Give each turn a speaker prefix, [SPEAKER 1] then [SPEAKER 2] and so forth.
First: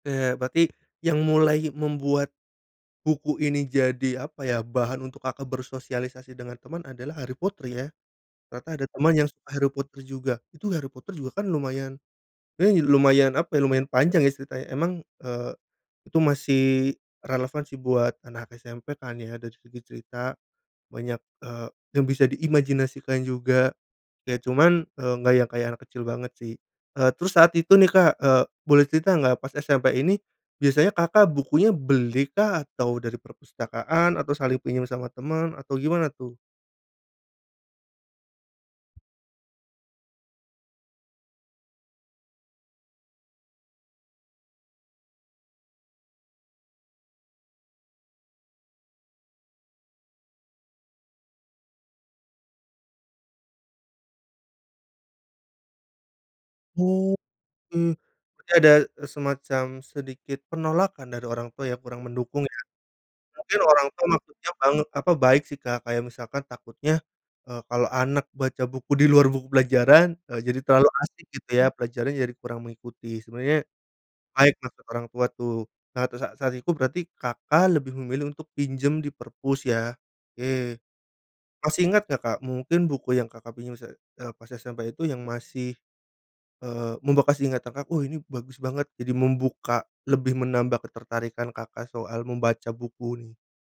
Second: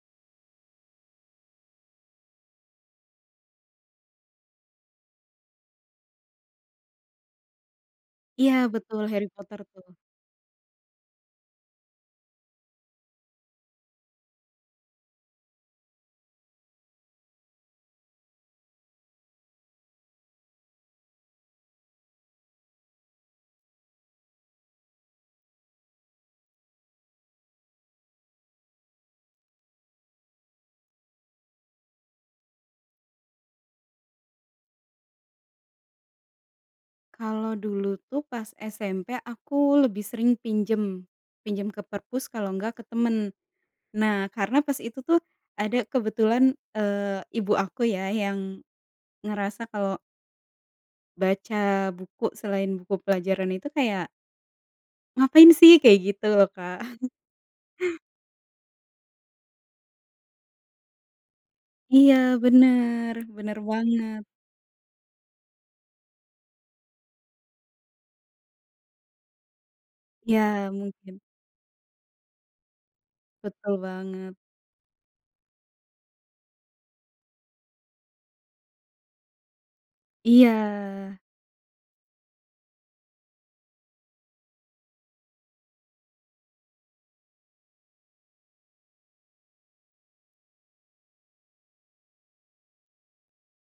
[SPEAKER 1] Oke, berarti, yang mulai membuat, buku ini jadi apa ya, bahan untuk Kakak bersosialisasi dengan teman adalah Harry Potter ya?
[SPEAKER 2] Iya
[SPEAKER 1] Ternyata ada
[SPEAKER 2] betul,
[SPEAKER 1] teman
[SPEAKER 2] Harry
[SPEAKER 1] yang suka
[SPEAKER 2] Potter
[SPEAKER 1] Harry
[SPEAKER 2] tuh.
[SPEAKER 1] Potter juga. Itu Harry Potter juga kan lumayan, wey, lumayan apa ya, lumayan panjang ya ceritanya. Emang, eee, itu masih, relevan sih buat anak SMP kan ya, dari segi cerita, banyak, eee, yang bisa diimajinasikan juga. Ya cuman, eee, nggak yang kayak anak kecil banget sih. Eee, terus saat itu nih, Kak, eee, boleh cerita nggak, pas SMP ini, biasanya Kakak bukunya beli kah? Atau dari perpustakaan, atau saling pinjam sama teman, atau gimana tuh?
[SPEAKER 2] Kalau dulu tuh, pas SMP aku lebih sering pinjam, pinjam ke perpus kalau enggak ke teman. Nah, karena pas itu tuh, ada, kebetulan, eee, ibu aku ya, yang, ngerasa kalau baca buku, selain buku pelajaran itu kayak ngapain sih? Kayak gitu loh, Kak.
[SPEAKER 1] Oke, berarti ada, semacam sedikit penolakan dari orang tua ya, kurang
[SPEAKER 2] Iya
[SPEAKER 1] mendukung ya.
[SPEAKER 2] benar benar
[SPEAKER 1] Mungkin orang tua
[SPEAKER 2] banget.
[SPEAKER 1] maksudnya banget apa, baik sih, Kak, kayak misalkan takutnya, eee, kalau anak baca buku di luar buku pelajaran, eee, jadi
[SPEAKER 2] Ya,
[SPEAKER 1] terlalu
[SPEAKER 2] mungkin.
[SPEAKER 1] asik gitu ya, pelajarannya jadi kurang mengikuti. Sebenarnya,
[SPEAKER 2] Betul banget.
[SPEAKER 1] baik maksud orang tua tuh. Nah, terus sa saat itu, berarti Kakak lebih memilih untuk pinjam di perpus ya, oke.
[SPEAKER 2] Iya.
[SPEAKER 1] Masih ingat nggak, Kak, mungkin buku yang Kakak pinjam, sa eee, pas SMP itu, yang masih, eee, membekas di ingatan, Kak, "Oh ini, bagus banget!" Jadi membuka, lebih menambah ketertarikan Kakak soal membaca buku nih?